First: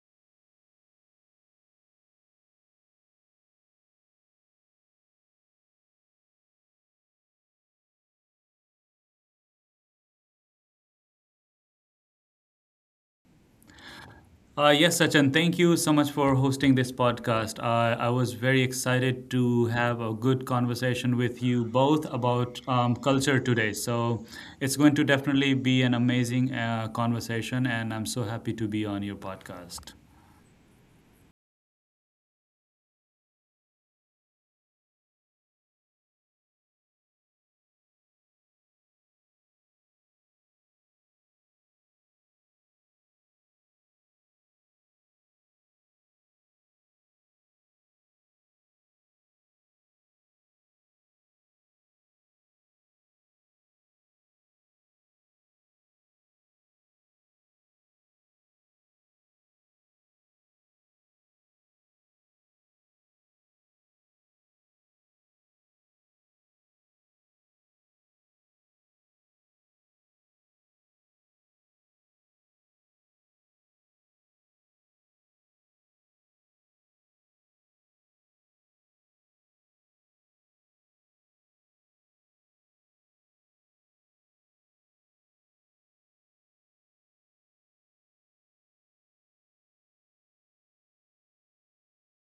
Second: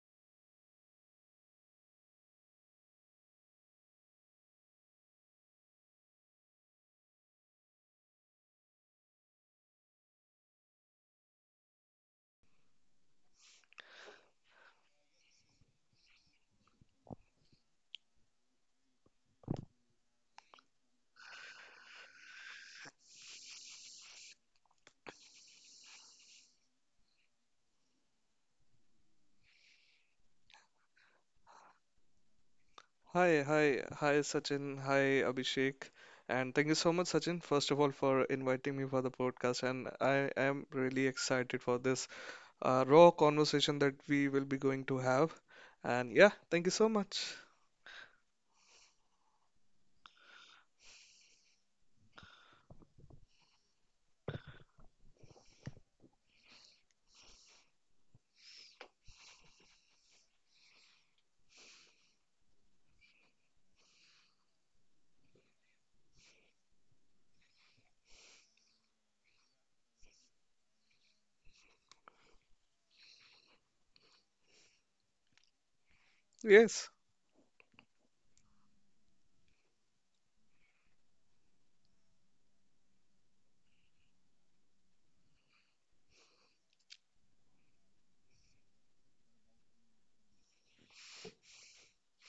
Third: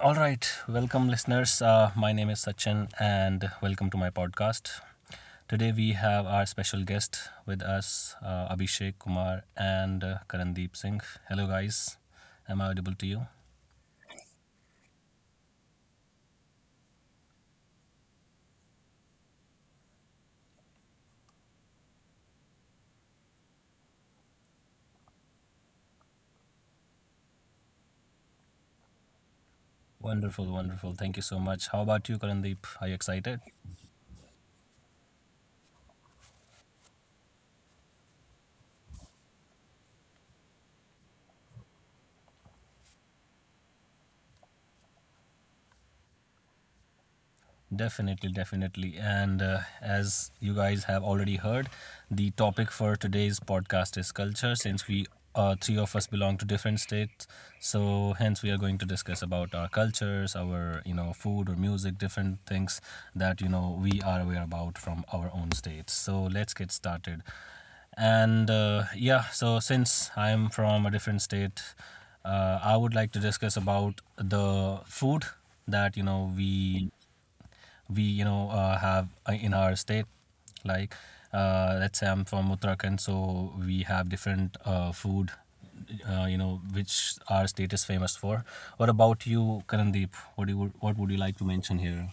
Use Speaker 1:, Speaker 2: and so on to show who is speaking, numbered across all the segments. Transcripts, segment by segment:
Speaker 1: All right, welcome listeners. My name is Sachin and welcome to my podcast. Today we have our special guest with us, Abhishek Kumar and Karandeep Singh. Hello, guys. Am I audible to you?
Speaker 2: Yes, Sachin, thank you so much for hosting this podcast. I was very excited to have a good conversation with you both about culture today. So it's going to definitely be an amazing conversation, and I'm so happy to be on your podcast.
Speaker 1: Wonderful, wonderful. Thank you so much. How about you, Karandeep? Are you
Speaker 3: Hi,
Speaker 1: excited?
Speaker 3: hi, hi, Sachin. Hi, Abhishek. And thank you so much, Sachin, first of all, for inviting me for the podcast. And I am really excited for this raw conversation that we will be going to have. And yeah, thank you so much.
Speaker 1: Definitely, definitely. And as you guys have already heard, the topic for today's podcast is culture, since we three of us belong to different states. So hence we are going to discuss about our cultures, our food or music, different things that we are aware about from our own states. So let's get started. So since I'm from a different state, I would like to discuss about the food that
Speaker 3: Yes.
Speaker 1: we have in our state, like, let's say I'm from Uttarakhand, so we have different food which our state is famous for. What about you, Karandeep? What would you like to mention here?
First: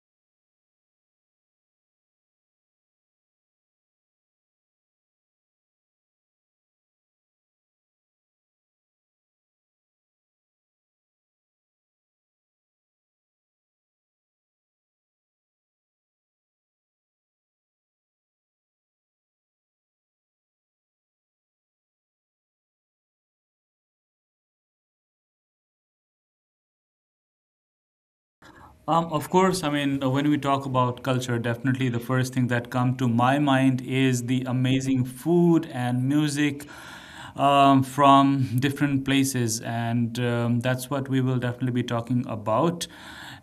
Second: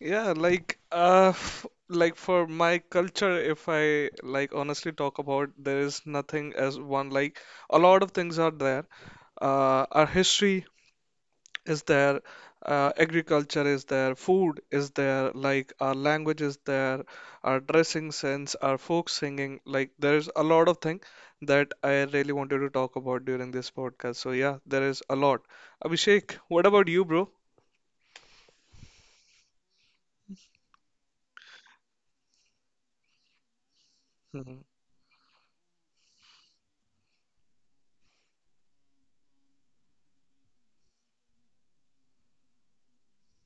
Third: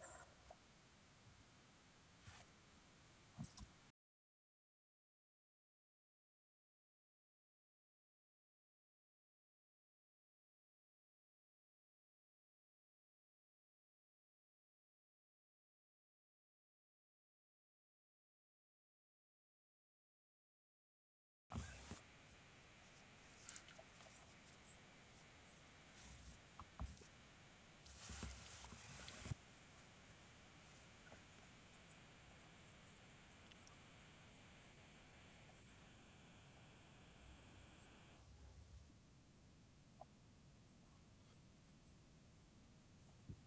Speaker 3: Yeah, like like for my culture, if I, like, honestly talk about, there is nothing as one, like a lot of things are there. Uh, our history is there, agriculture is there, food is there, like our language is there, our dressing sense, our folk singing, like there's a lot of thing that I really wanted to talk about during this podcast. So yeah, there is a lot. Abhishek, what about you, bro?
Speaker 2: Of course, I mean, when we talk about culture, definitely the first thing that come to my mind is the
Speaker 3: Mhm,
Speaker 2: amazing food and music from different places, and that's what we will definitely be talking about.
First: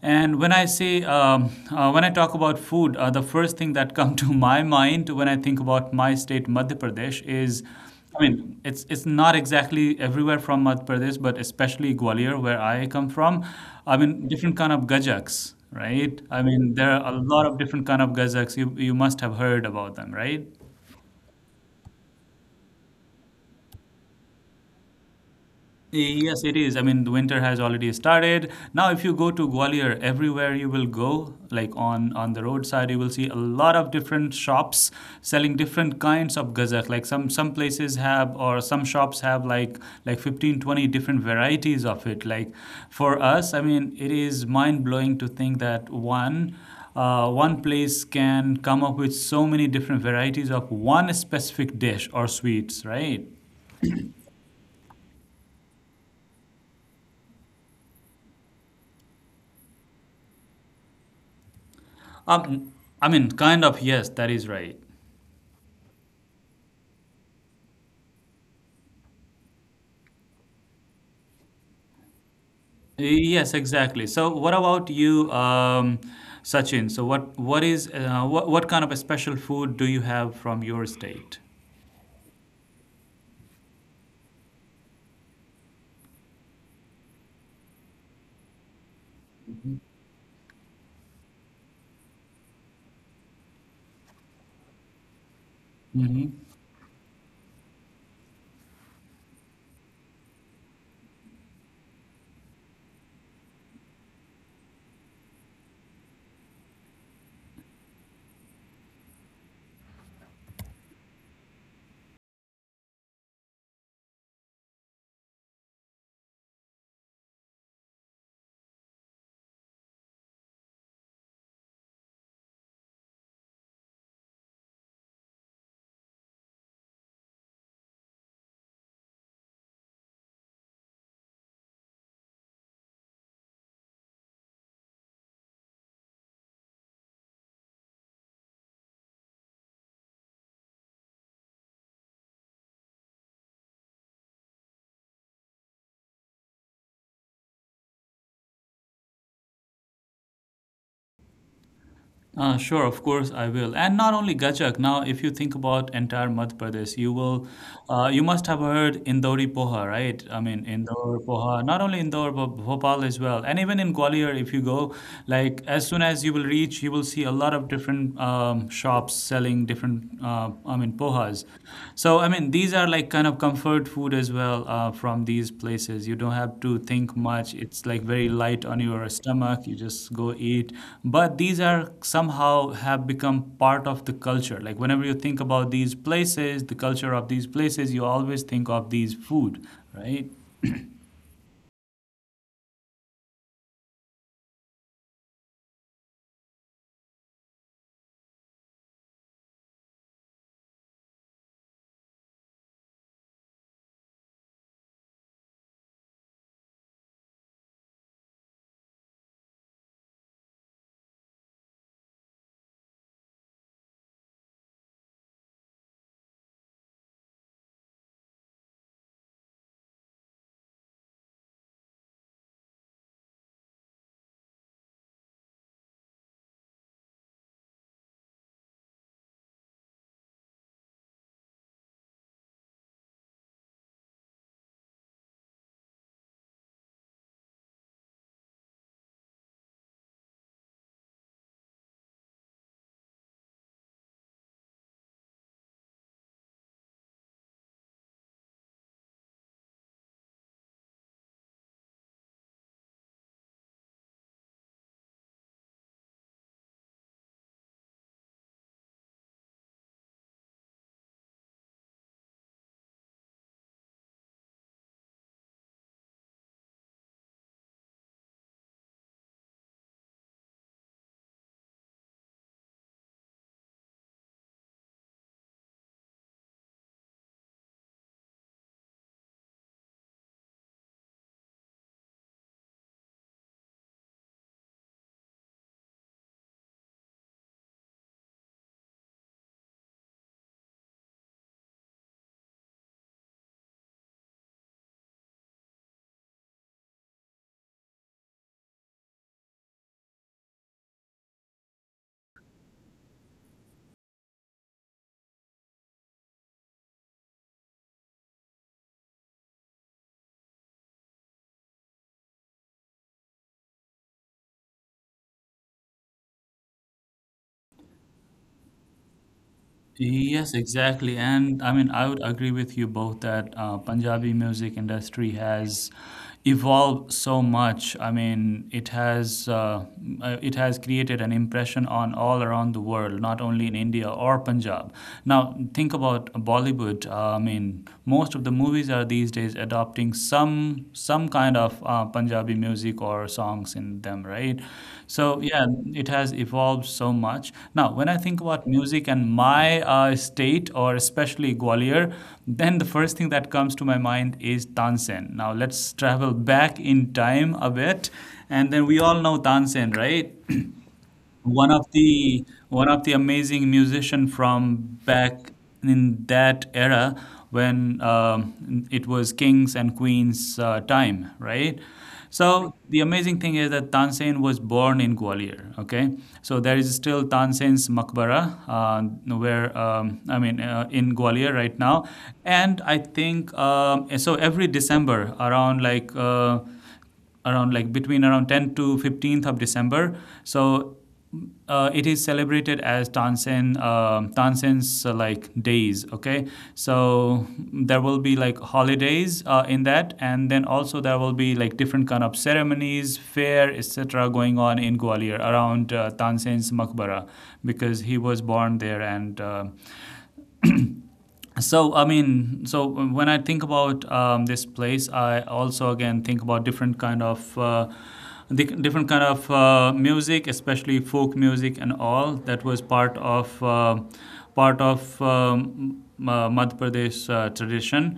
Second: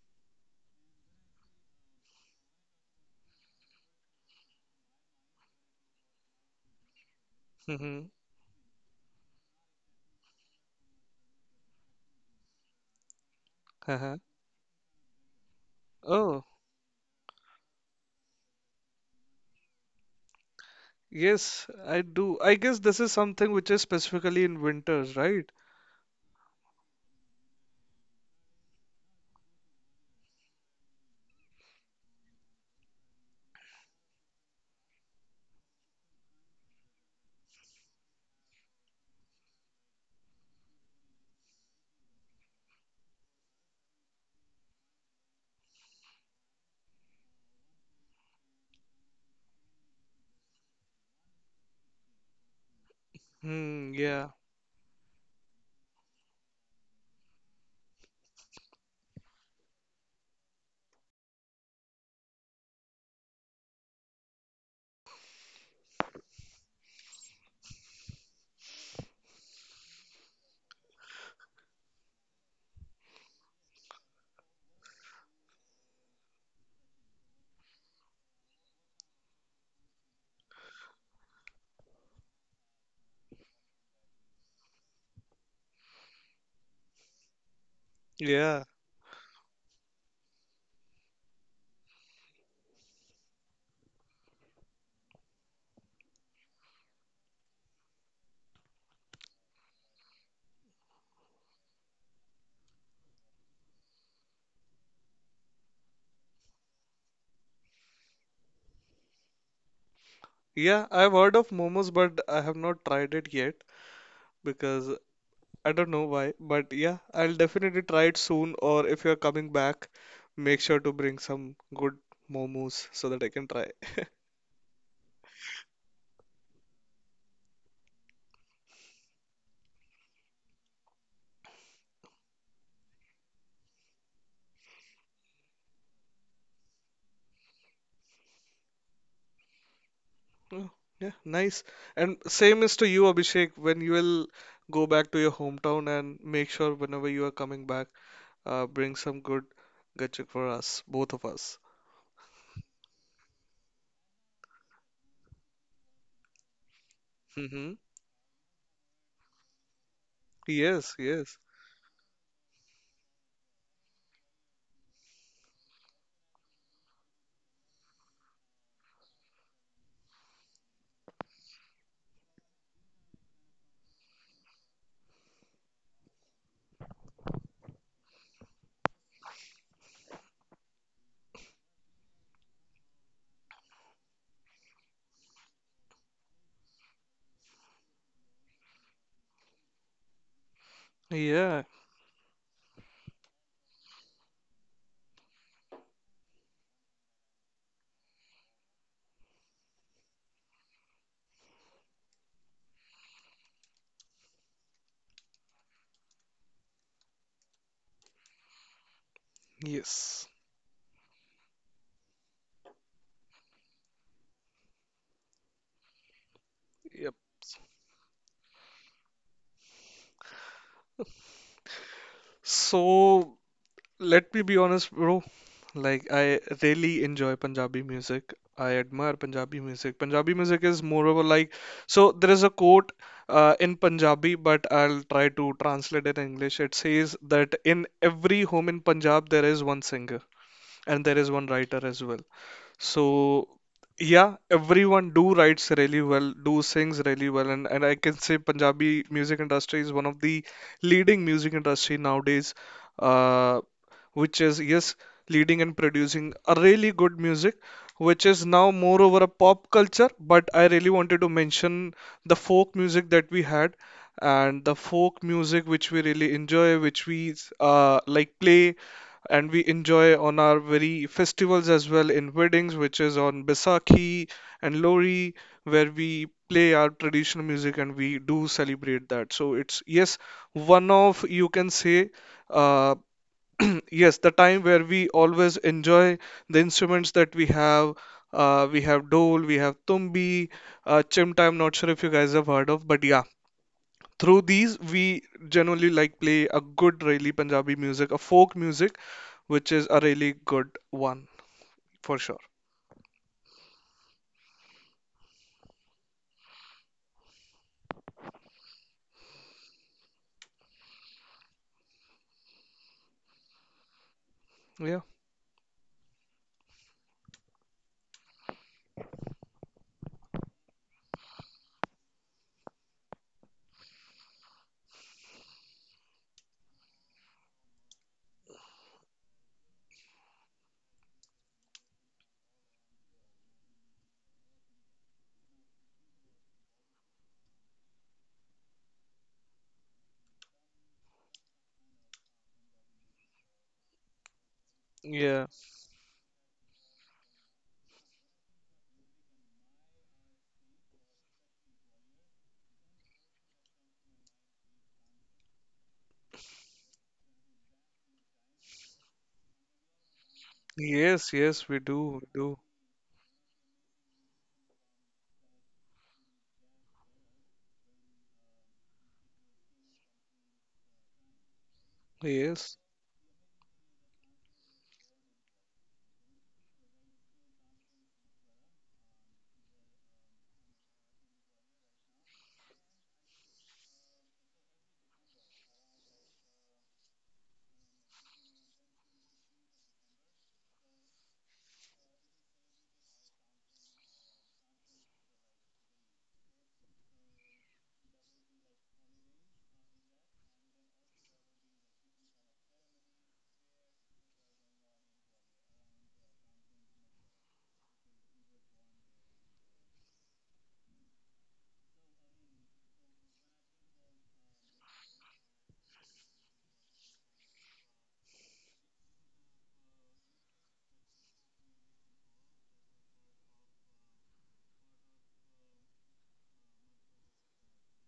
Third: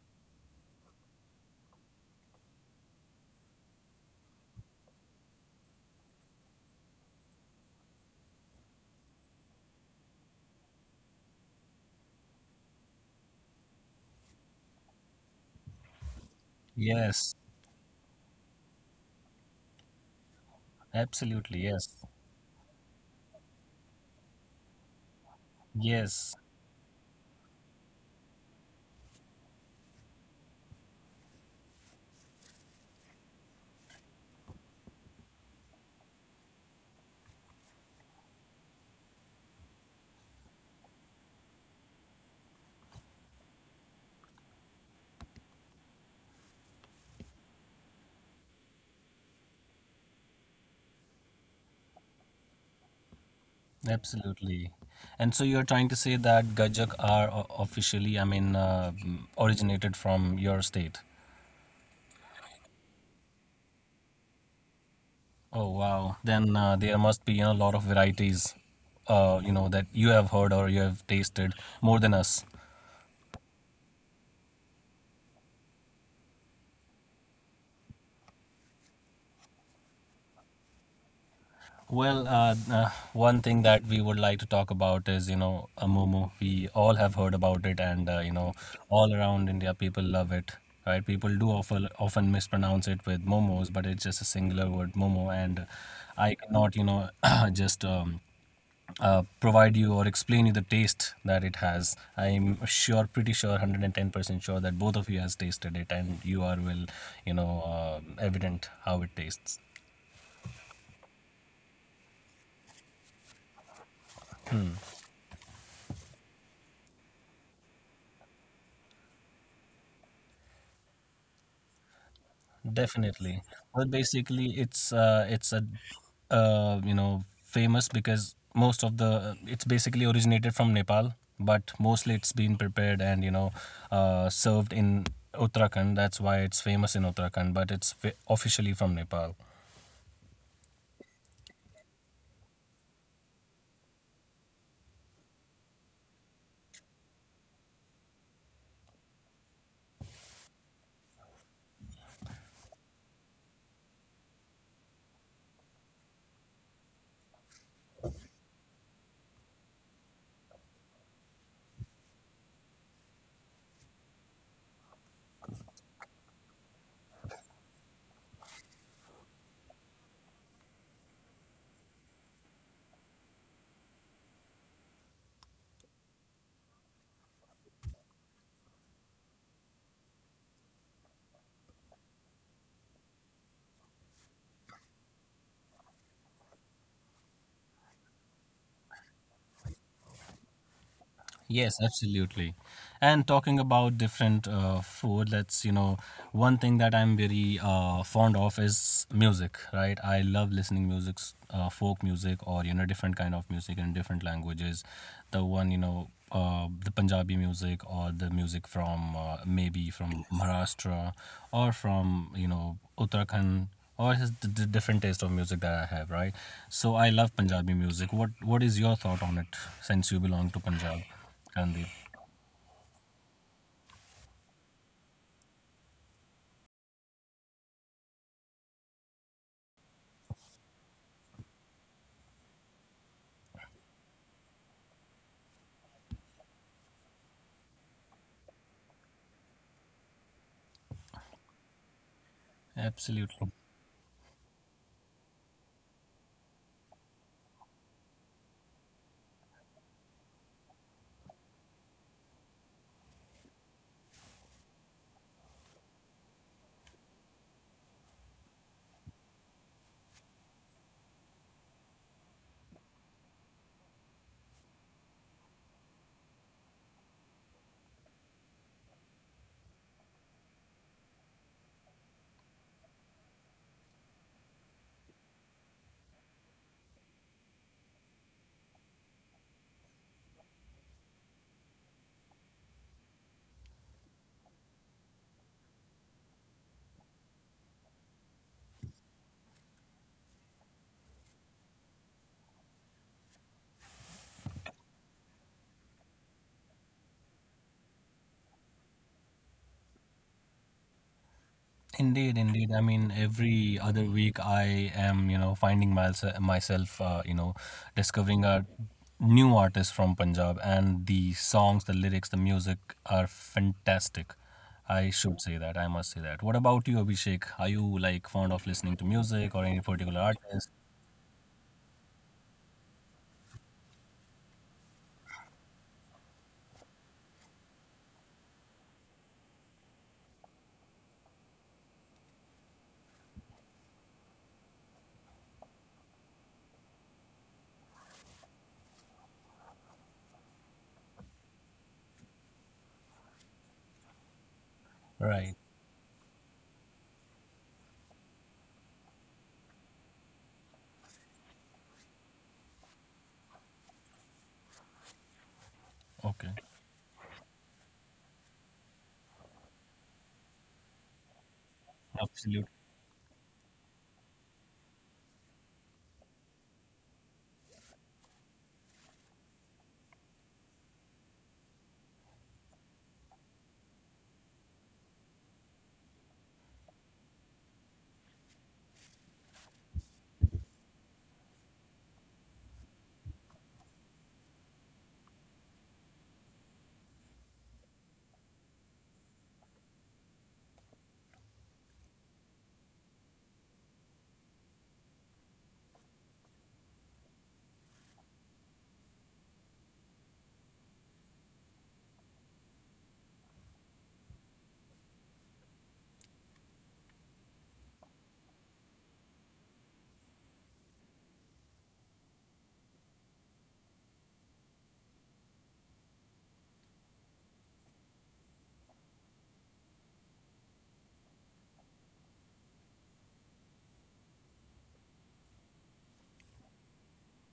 Speaker 2: And when I say when I talk about food, the first thing that comes to my mind when I think about my state, Madhya Pradesh, is
Speaker 3: mhm,
Speaker 2: I mean, it's not exactly everywhere from Madhya Pradesh, but especially Gwalior, where I come from. I
Speaker 3: uh-huh.
Speaker 2: mean, different kind of gajaks, right? I
Speaker 3: Oh,
Speaker 2: mean, there are a
Speaker 1: Yes,
Speaker 2: lot of different kind of gajaks. You must have heard about them, right?
Speaker 1: absolutely,
Speaker 3: yes,
Speaker 1: yes.
Speaker 3: I do. I guess this is something which is specifically in winters, right?
Speaker 1: Yes,
Speaker 2: Yes, it is. I mean, the winter has already started. Now, if you go to Gwalior, everywhere you will go, like on the roadside, you will see a lot of different shops selling different kinds of gazak. Like some places have or some shops have like 15-20 different varieties of it. Like for us, I mean, it is mind-blowing to think that one place can come up with so many different varieties of one specific dish or sweets, right?
Speaker 3: Hmm, yeah,
Speaker 1: absolutely. And so you're trying to say that gajak are officially, I mean, originated from your state?
Speaker 2: Um, kind of, yes, that is right.
Speaker 1: Oh wow. Then there must be, you know, a lot of varieties, you know, that you have heard or you have tasted more than us.
Speaker 2: Yes, exactly. So, what about you, Sachin? So, what is what kind of a special food do you have from your state?
Speaker 1: Well, one thing that we would like to talk about is, you know, a momo. We all have heard about it, and, you know,
Speaker 3: yeah,
Speaker 1: all around India people love it. Right? People do often mispronounce it with momos, but it's just a singular word, momo, and
Speaker 2: Hmm
Speaker 1: I cannot, you know, just provide you or explain you the taste that it has. I'm sure, pretty sure, 110% sure that both of you has tasted it and you are, well, you know, evident how it tastes.
Speaker 3: yeah. I've heard of momos, but I have not tried it yet because I don't know why, but yeah, I'll definitely try it soon. Or if you're coming back, make sure to bring some good momos so that I
Speaker 1: Definitely.
Speaker 3: can try.
Speaker 1: Well, basically, it's a you know famous because most of the it's basically originated from Nepal, but mostly it's been prepared and, you know, served in Uttarakhand. That's why it's famous in Uttarakhand, but it's officially from Nepal.
Speaker 3: Oh, yeah, nice. And same is to you, Abhishek, when you will go back to your hometown, and make sure whenever you are coming back, bring some good gachuk for us, both of us.
Speaker 2: Sure, of course I will. And not only Gachak. Now, if you think about entire Madhya Pradesh, you will,
Speaker 3: Mm-hmm.
Speaker 2: you must have heard Indori Poha, right? I mean,
Speaker 3: Yes,
Speaker 2: Indore
Speaker 3: yes.
Speaker 2: Poha. Not only Indore, but Bhopal as well. And even in Gwalior, if you go, like as soon as you will reach, you will see a lot of different shops selling different. I mean, pohas was. So, I mean, these are like kind of comfort food as well from these places. You don't have to think much. It's like very light on your stomach. You just go eat. But these are somehow have become part of the culture. Like, whenever you think about these places, the culture of these places, you always think of these food, right?
Speaker 3: Yeah,
Speaker 1: Yes, absolutely. And talking about different food, that's, you know, one thing that I'm very fond of is music, right? I love listening music, folk music, or, you know, different kind of music in different languages. The one, the Punjabi music, or the music from, maybe from
Speaker 3: yes.
Speaker 1: Maharashtra, or from, you know, Uttarakhand. Or just the different taste of music that I have, right? So I
Speaker 3: Yep.
Speaker 1: love Punjabi music. What is your thought on it, since you belong to Punjab? Gandhi.
Speaker 3: So, let me be honest, bro. Like, I really enjoy Punjabi music. I admire Punjabi music. Punjabi music is moreover like, so there is a quote in Punjabi, but I'll try to translate it in English. It says that in every home in Punjab, there is one singer and there is one writer as well. So
Speaker 1: Absolutely.
Speaker 3: yeah, everyone do writes really well, do sings really well, and, I can say Punjabi music industry is one of the leading music industry nowadays, uh, which is, yes, leading and producing a really good music, which is now more over a pop culture. But I really wanted to mention the folk music that we had. And the folk music which we really enjoy, which we like play, and we enjoy on our very festivals as well in weddings, which is on Baisakhi and Lori, where we play our traditional music and we do celebrate that. So it's, yes, one of, you can say, uh, yes, the time where we always enjoy the instruments that we have. We have dole, we have tumbi, chimta. I'm not sure if you guys have heard of, but yeah, through these we generally like play a good really Punjabi music, a folk music which is a really good one for sure.
Speaker 1: Indeed, indeed. I mean, every other week I am, you know, finding myself you know, discovering a new artist from Punjab, and the songs, the lyrics, the music are fantastic.
Speaker 3: Yeah.
Speaker 1: I should say that. I must say that. What about you, Abhishek? Are you like fond of listening to music or any particular
Speaker 2: Yes,
Speaker 1: artist?
Speaker 2: exactly. And I mean, I would agree with you both that Punjabi music industry has evolved so much. I mean, it has created an impression on all around the world, not only in India or Punjab. Now, think about Bollywood. I mean, most of the movies are these days adopting having some kind of Punjabi music or songs in them, right? So
Speaker 3: Yeah.
Speaker 2: yeah,
Speaker 1: Right.
Speaker 2: it has evolved so much. Now, when I think about music and my state, or especially Gwalior, then the first thing that comes to my mind is Tansen. Now let's travel back
Speaker 1: Okay.
Speaker 2: in time a bit, and then we all know Tansen, right?
Speaker 3: Yes,
Speaker 2: one
Speaker 3: yes,
Speaker 2: of
Speaker 3: we do, we
Speaker 2: the
Speaker 3: do.
Speaker 2: one
Speaker 1: Absolutely.
Speaker 2: of the amazing musician from back in that era when it was kings and queens time, right? So
Speaker 3: Yes.
Speaker 2: the amazing thing is that Tansen was born in Gwalior. Okay, so there is still Tansen's maqbara where in Gwalior right now, and I think Every December, around like between around 10 to 15th of December. So it is celebrated as Tansen's like days. Okay, so there will be like holidays in that, and then also there will be like different kind of ceremonies, fair, etc. going on in Gwalior around Tansen's Makbara because he was born there. And. Uh, so i mean so when I think about this place, I also again think about different kind of different kind of music, especially folk music, and all that was part of part of um, madhya pradesh tradition,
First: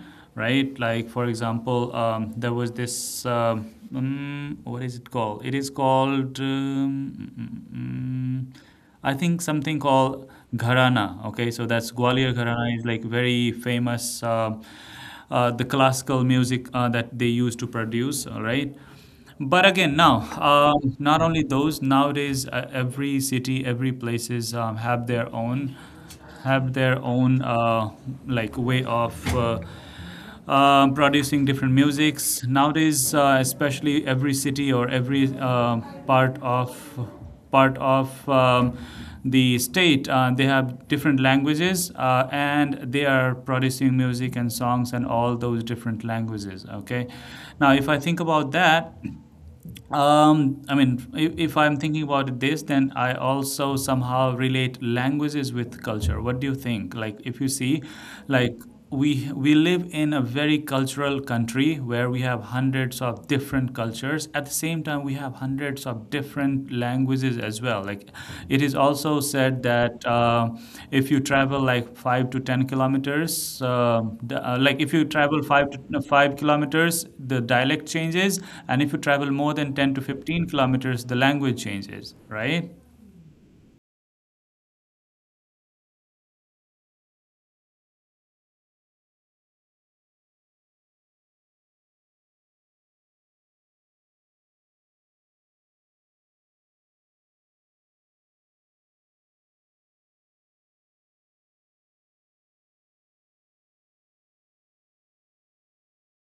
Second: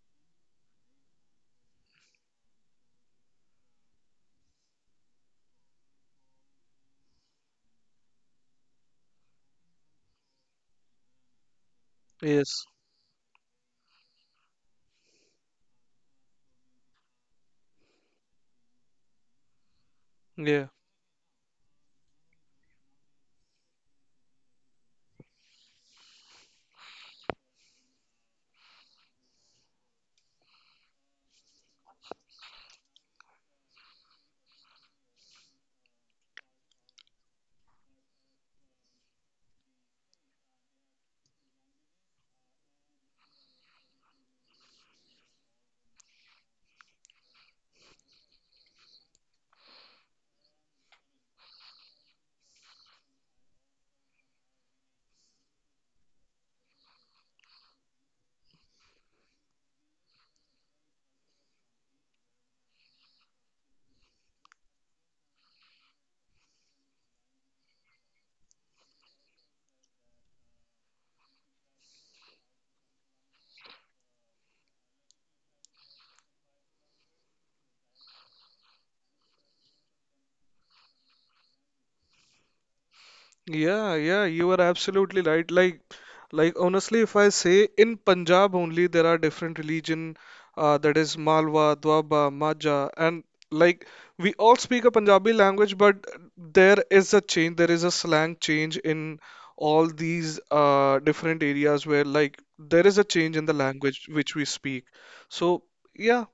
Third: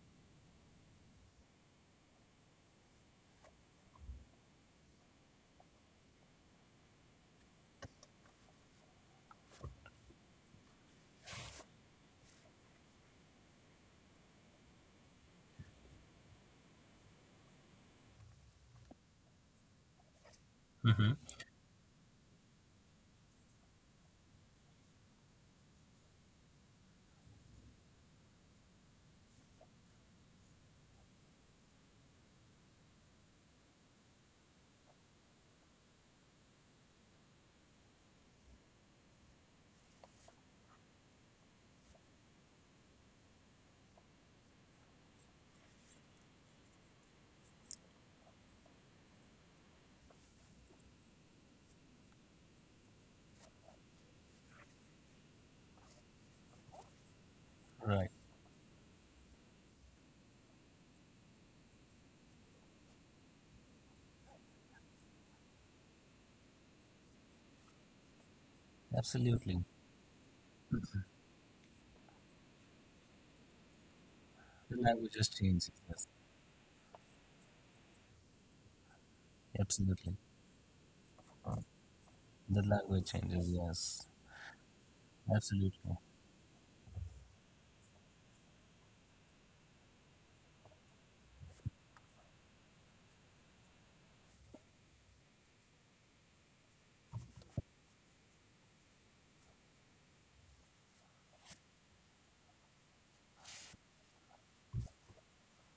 Speaker 2: right? Like for example there was this what is it called it is called mm, mm, mm, I think something called Gharana. Okay, so that's Gwalior
Speaker 3: Yes.
Speaker 2: Gharana is like very famous, the classical music that they used to produce. All right, but again, now,
Speaker 3: Yeah.
Speaker 2: not
Speaker 1: Hmm.
Speaker 2: only those, nowadays, every city, every places have their own, have their own like way of producing different musics. Nowadays, especially every city or every part of part of the state, they have different languages and they are producing music and songs and all those different languages. Okay, now if I think about that. If I'm thinking about this, then I also somehow relate languages with culture. What do you think? Like, if you see,
Speaker 1: Right.
Speaker 2: like we live in a very cultural country where we have hundreds of different cultures. At the same time, we have hundreds of different languages as well. Like it is also said
Speaker 1: Absolutely.
Speaker 2: that if you travel like 5 to 10 kilometers, uh, the, like if you
Speaker 1: The
Speaker 2: travel
Speaker 1: language
Speaker 2: five
Speaker 1: just
Speaker 2: to no,
Speaker 1: changes.
Speaker 2: five
Speaker 1: Yes.
Speaker 2: kilometers, the dialect changes, and if you travel more than ten to fifteen
Speaker 1: Absolutely.
Speaker 2: kilometers, the language changes, right?
Speaker 1: The language changes.
Speaker 3: Yeah, yeah, you
Speaker 1: Yes.
Speaker 3: are absolutely right.
Speaker 1: Absolutely.
Speaker 3: Like honestly, if I say in Punjab only, there are different religion, that is Malwa, Dwaba, Maja, and like we all speak a Punjabi language, but there is a change, there is a slang change in all these different areas where like there is a change in the language which we speak. So yeah,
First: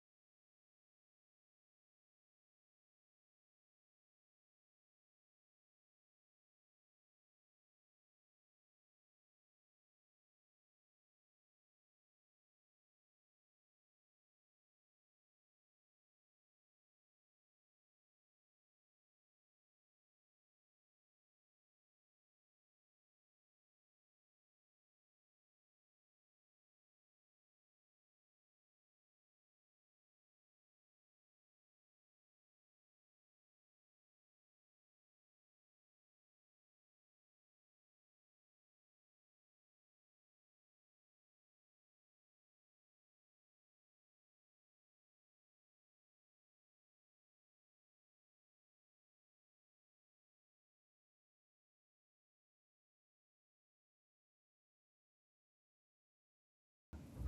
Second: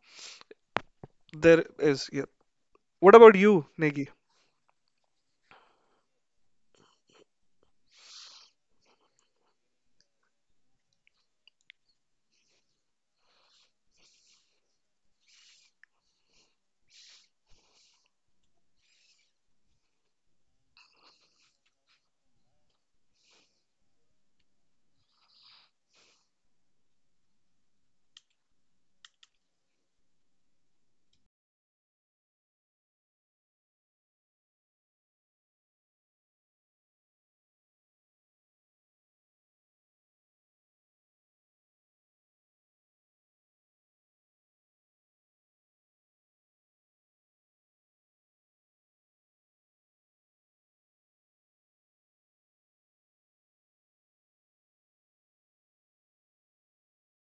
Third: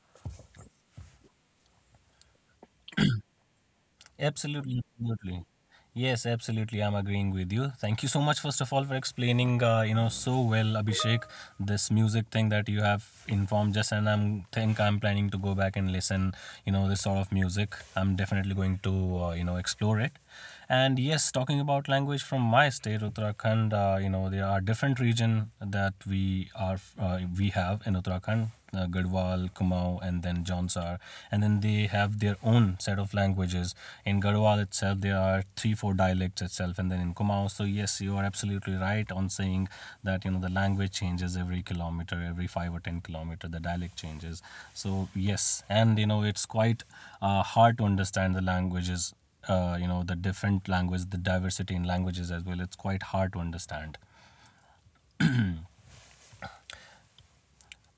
Speaker 3: there is. Yeah. What about you, Negi?
Speaker 1: Absolutely. Absolutely. Yes, absolutely. I'm agreeing with you. Thank you so much, first of all, for explaining, you know, so well, Abhishek, this music thing that you have informed just, and I'm planning to go back and listen, you know, this sort of music. I'm definitely going to, you know, explore it. And yes, talking about language from my state, Uttarakhand, you know, there are different region that we have in Uttarakhand. Garhwal, Kumaon, and then Jonsar. And then they have their own set of languages. In Garhwal itself, there are 3, 4 dialects itself, and then in Kumaon. So yes, you are absolutely right on saying that, you know, the language changes every kilometer, every 5 or 10 kilometer, the dialect changes. So yes, and, you know, it's quite hard to understand the languages, you know, the different language, the diversity in languages as well, it's quite hard to understand.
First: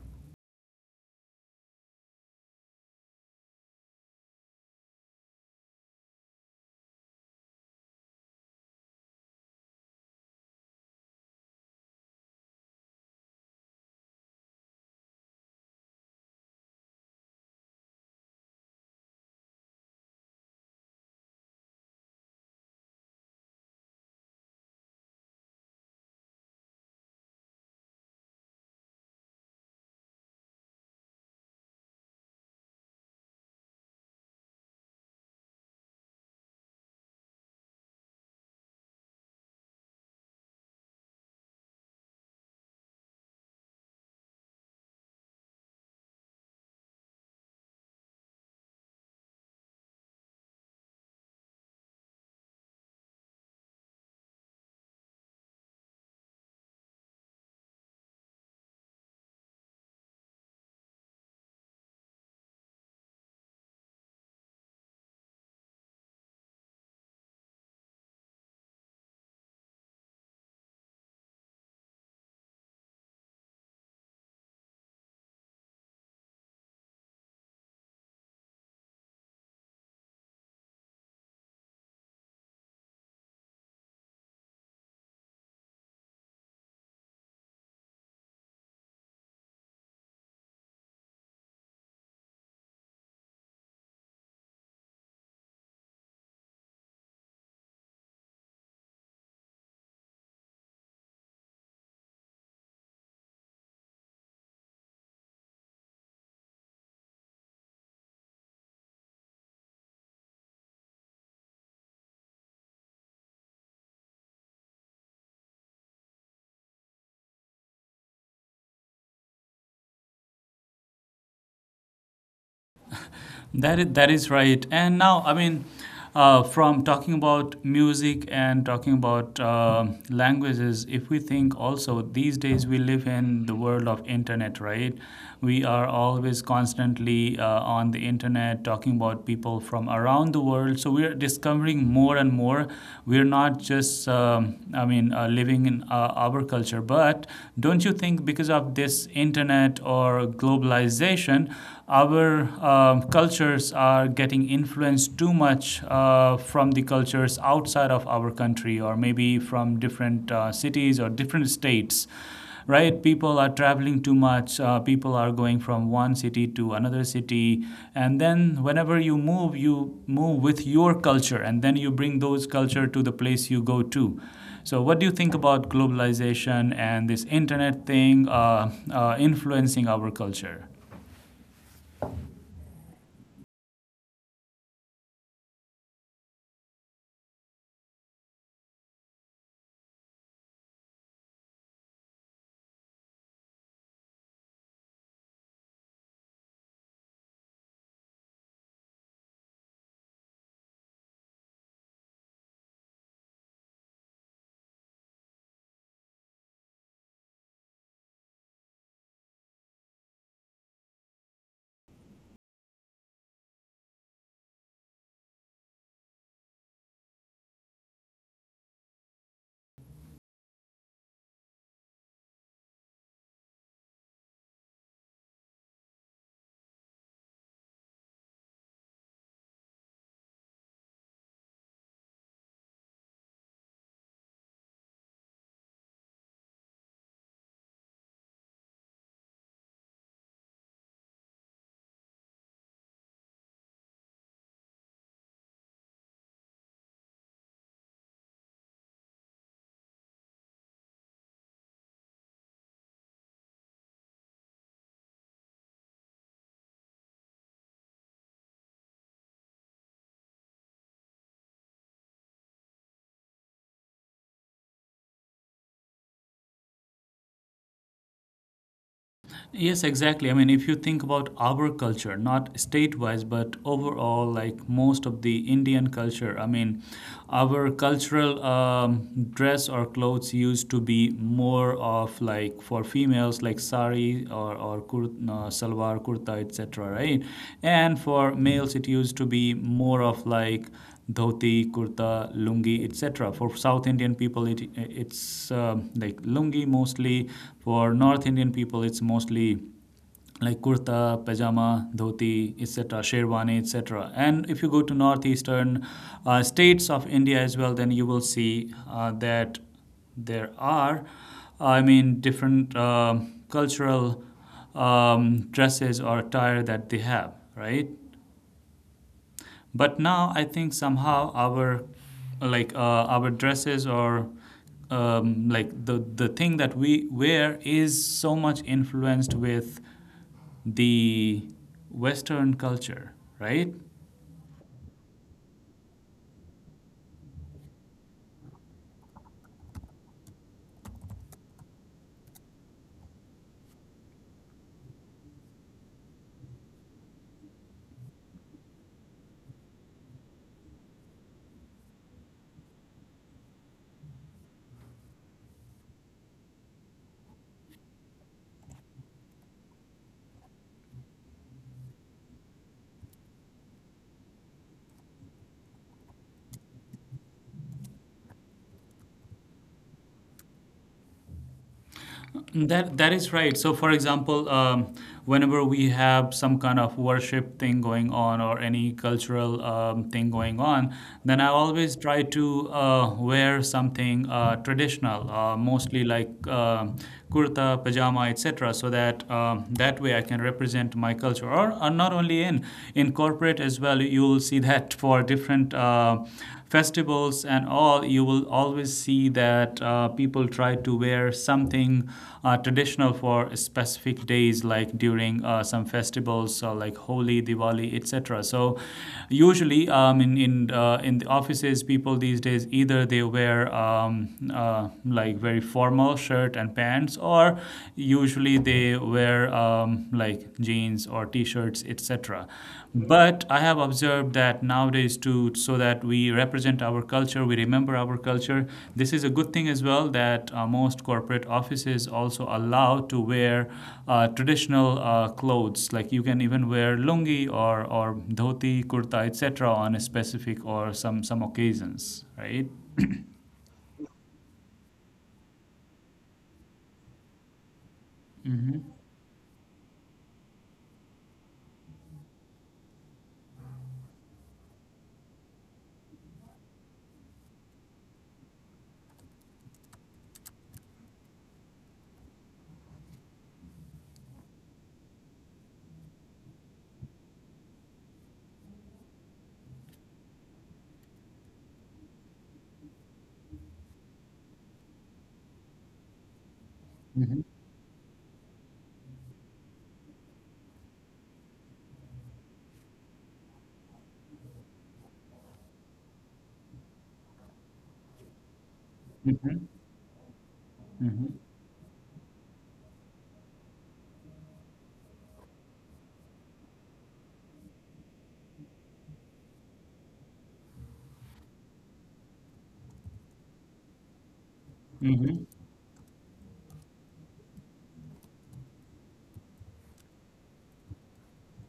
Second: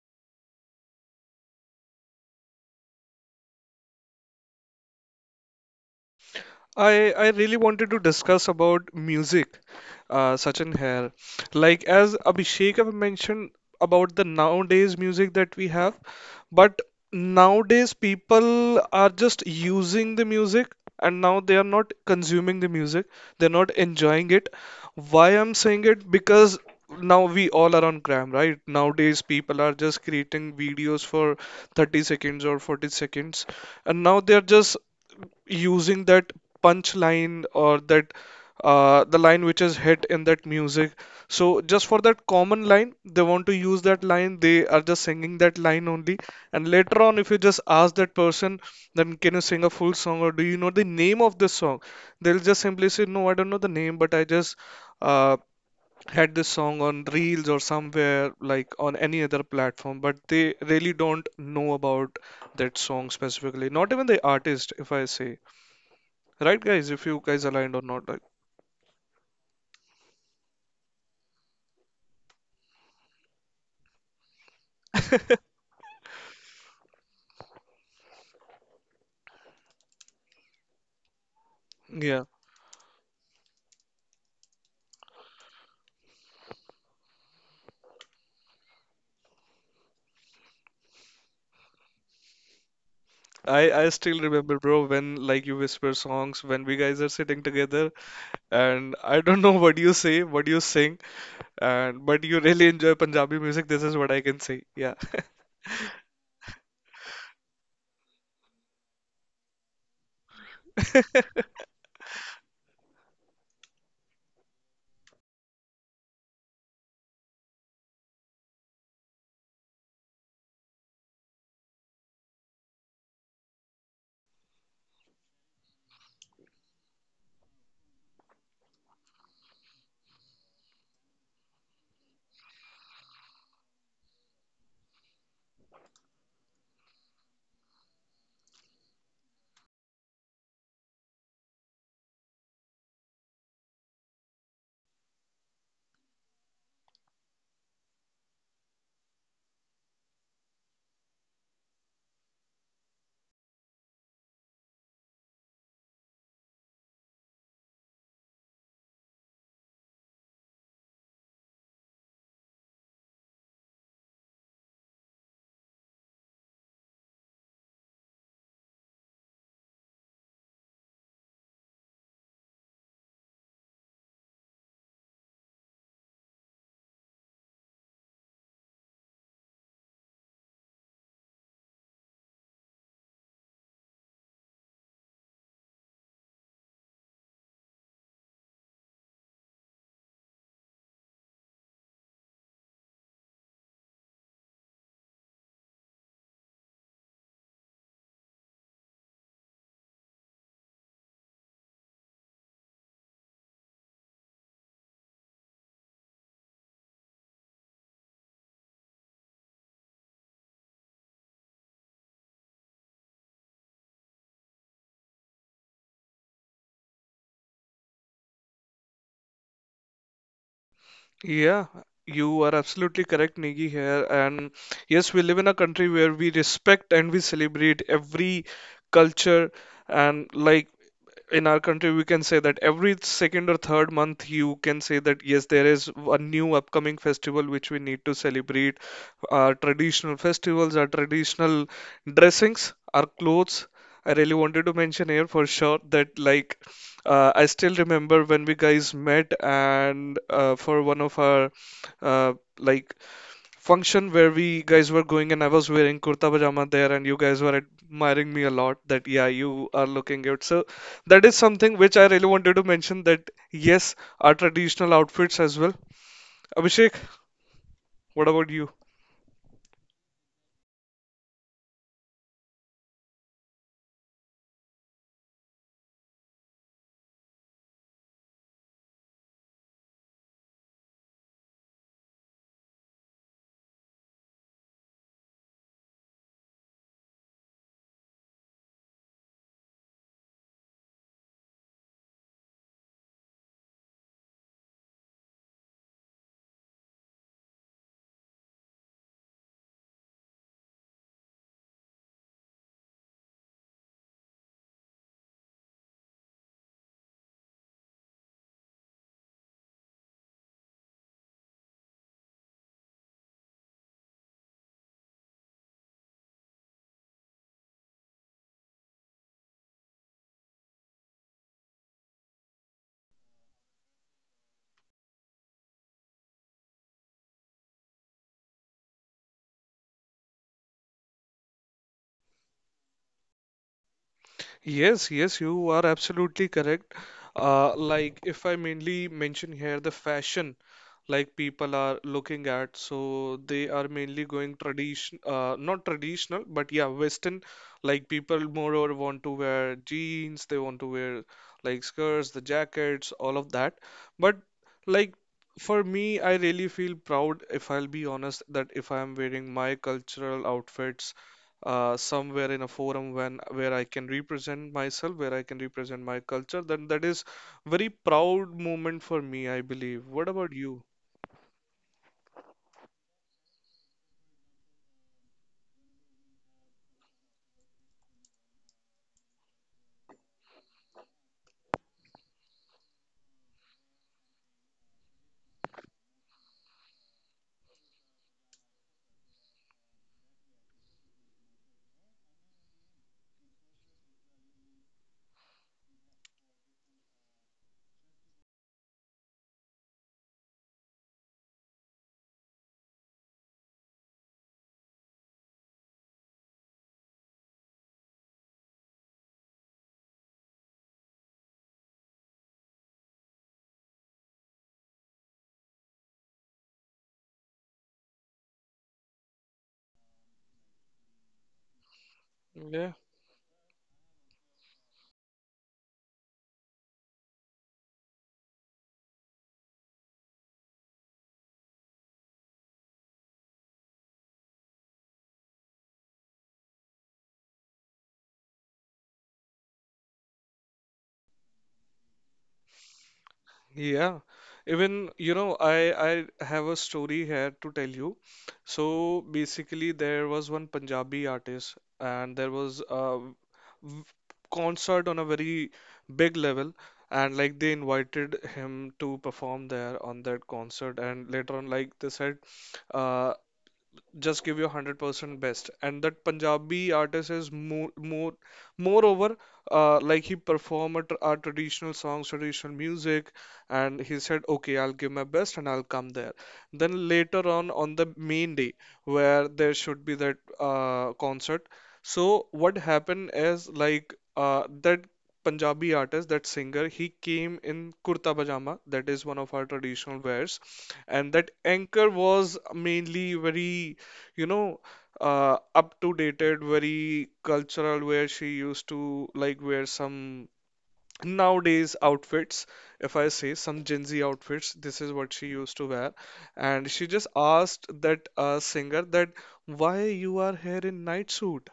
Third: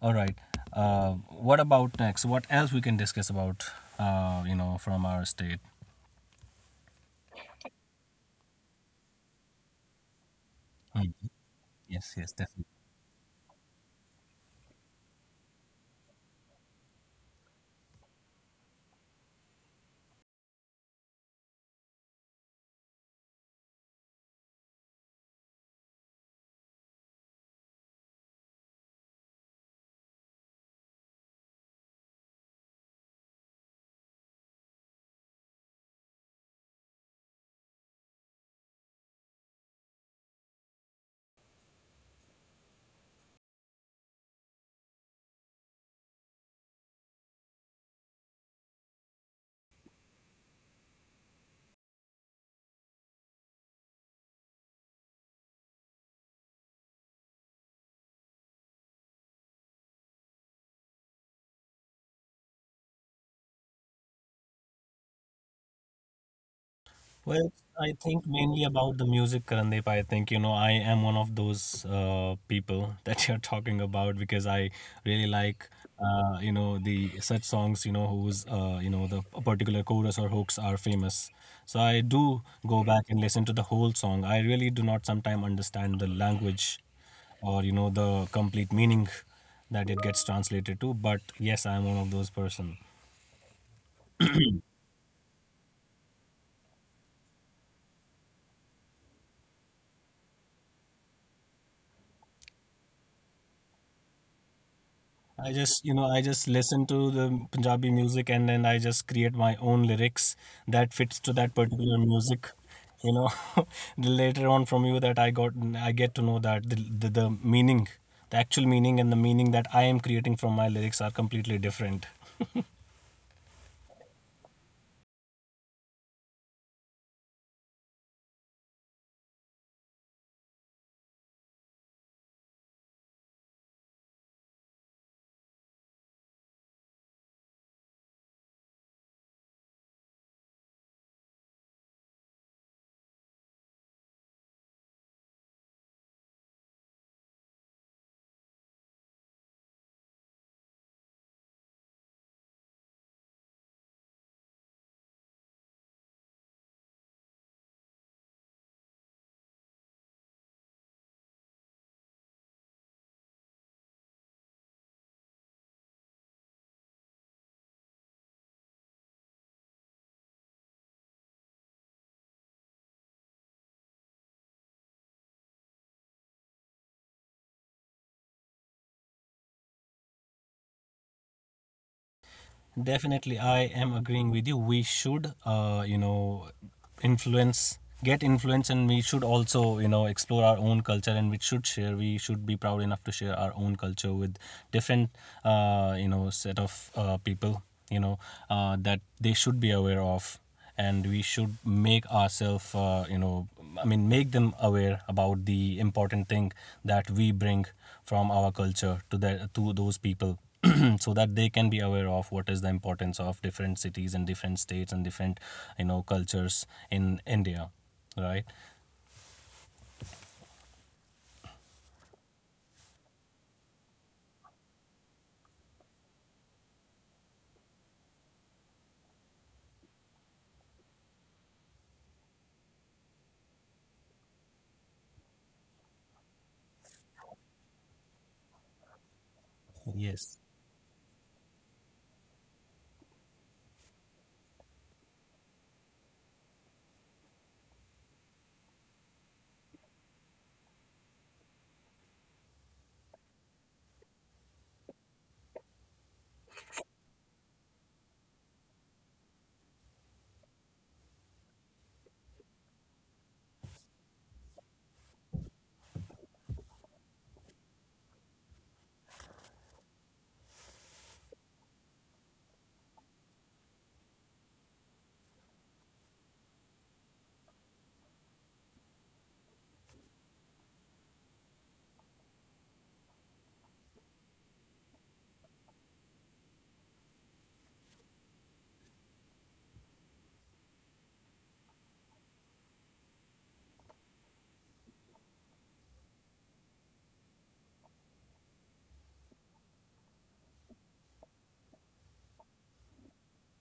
Speaker 1: All right. What about next? What else we can discuss about? You know, from our state.
Speaker 3: I really wanted to discuss about music, Sachin here. Like
Speaker 1: Yes.
Speaker 3: as
Speaker 1: Yes. Definitely.
Speaker 3: Abhishek have mentioned about the nowadays music that we have, but nowadays people are just using the music and now they are not consuming the music. They're not enjoying it. Why I'm saying it? Because now we all are on gram, right? Nowadays people are just creating videos for 30 seconds or 40 seconds, and now they are just using that punch line or that the line which is hit in that music. So just for that common line, they want to use that line. They are just singing that line only. And later on, if you just ask that person, then can you sing a full song or do you know the name of this song? They'll just simply say, no, I don't know the name, but I just uh, had this song on Reels or somewhere like on any other platform. But they really don't know about that song specifically. Not even the artist, if I say. Right, guys, if you
Speaker 1: Well,
Speaker 3: guys aligned or
Speaker 1: I
Speaker 3: not.
Speaker 1: think
Speaker 3: Like-
Speaker 1: mainly about the music, Karandeep. I think, you know, I am one of those people that you're talking about, because I really like, you know, the such songs, you know, whose, you know, the a particular chorus or hooks are famous. So I
Speaker 3: Yeah.
Speaker 1: do go back and listen to the whole song. I really do not sometimes understand the language or, you know, the complete meaning that it gets translated to. But yes, I'm one of those person.
Speaker 3: I still remember, bro, when like you whisper songs when we guys are sitting together and I don't know what you say, what you sing, and but you really enjoy Punjabi music. This is what I can say. Yeah.
Speaker 1: I just, you know, I just listen to the Punjabi music and then I just create my own lyrics that fits to that particular music. You know, the later on from you that I got, I get to know that the meaning, the actual meaning, and the meaning that I am creating from my lyrics are completely different.
Speaker 2: That is right. And now, I mean, from talking about music and talking about languages, if we think also these days we live in the world of internet, right? We are always constantly on the internet talking about people from around the world. So we are discovering more and more. We're not just living in our culture, but don't you think because of this internet or globalization, our cultures are getting influenced too much from the cultures outside of our country or maybe from different cities or different states, right? People are traveling too much. People are going from one city to another city, and then whenever you move, you move with your culture, and then you bring those culture to the place you go to. So what do you think about globalization and this internet thing influencing our culture?
Speaker 1: Definitely, I am agreeing with you. We should, you know, influence, get influence, and we should also, you know, explore our own culture, and we should share. We should be proud enough to share our own culture with different, you know, set of people, you know, that they should be aware of, and we should make ourselves, make them aware about the important thing that we bring from our culture to those people so that they can be aware of what is the importance of different cities and different states and different, you know, cultures in India, right?
Speaker 3: Yeah, you are absolutely correct, Negi, here. And yes, we live in a country where we respect and we celebrate every culture, and like in our country we can say that every second or third month you can say that, yes, there is a new upcoming festival which we need to celebrate. Our traditional festivals, our
Speaker 1: Yes.
Speaker 3: traditional dressings, our clothes. I really wanted to mention here for sure that like I still remember when we guys met and for one of our like function where we guys were going, and I was wearing kurta pajama there, and you guys were admiring me a lot that, yeah, you are looking good. So that is something which I really wanted to mention, that yes, our traditional outfits as well. Abhishek, what about you?
Speaker 2: Yes, exactly. I mean, if you think about our culture, not state wise, but overall, like most of the Indian culture, I mean, our cultural dress or clothes used to be more of like for females, like sari or kur, salwar, kurta, etc., right? And for males, it used to be more of like dhoti, kurta, lungi, etc. For South Indian people, it's like lungi mostly. For North Indian people, it's mostly like kurta, pajama, dhoti, etc., sherwani, etc. And if you go to northeastern states of India as well, then you will see that there are, I mean, different cultural dresses or attire that they have, right? But now I think somehow our our dresses or like the thing that we wear is so much influenced with the western culture, right?
Speaker 3: Yes, yes, you are absolutely correct. Like, if I mainly mention here the fashion, like people are looking at, so they are mainly going tradition, not traditional, but yeah, Western. Like people moreover want to wear jeans, they want to wear like skirts, the jackets, all of that. But like for me, I really feel proud, if I'll be honest, that if I'm wearing my cultural outfits somewhere in a forum when where I can represent myself, where I can represent my culture, then that is very proud moment for me, I believe. What about you?
Speaker 2: That that is right. So, for example, whenever we have some kind of worship thing going on or any cultural thing going on, then I always try to wear something traditional, mostly like kurta, pajama, etc., so that that way I can represent my culture. Or not only in corporate as well, you will see that for different. Festivals and all, you will always see that people try to wear something traditional for specific days, like during some festivals like Holi, Diwali, etc. So, usually in the offices, people these days either they wear like very formal shirt and pants, or usually they wear like jeans or t-shirts, etc.
Speaker 3: Yeah.
Speaker 2: But I have observed that nowadays too, so that we represent our culture, we remember our culture. This is a good thing as well that most corporate offices also allow to wear traditional clothes. Like you can even wear lungi or dhoti, kurta, etc. on a specific or some occasions, right?
Speaker 3: Yeah. Even, you know, I have a story here to tell you.
Speaker 2: Mm-hmm.
Speaker 3: So basically there was one Punjabi artist and there was a v- concert on a very big level, and like they invited him to perform there on that concert, and later on like they said, uh, just give your 100% best, and that Punjabi artist is moreover like he perform at our traditional songs, traditional music, and he said okay, I'll give my best and I'll come there. Then
Speaker 2: Mm-hmm.
Speaker 3: later on the main day where there should be that concert, so what happened is like that Punjabi artist, that singer, he came in kurta pajama, that is one of our traditional wears, and
Speaker 2: Mm-hmm.
Speaker 3: that anchor was mainly very, you know, up to dated, very cultural, where she used to like wear some nowadays outfits. If I say some Gen Z outfits, this is what
Speaker 2: Mm-hmm.
Speaker 3: she used to wear, and she just asked that singer that why you are here in night suit,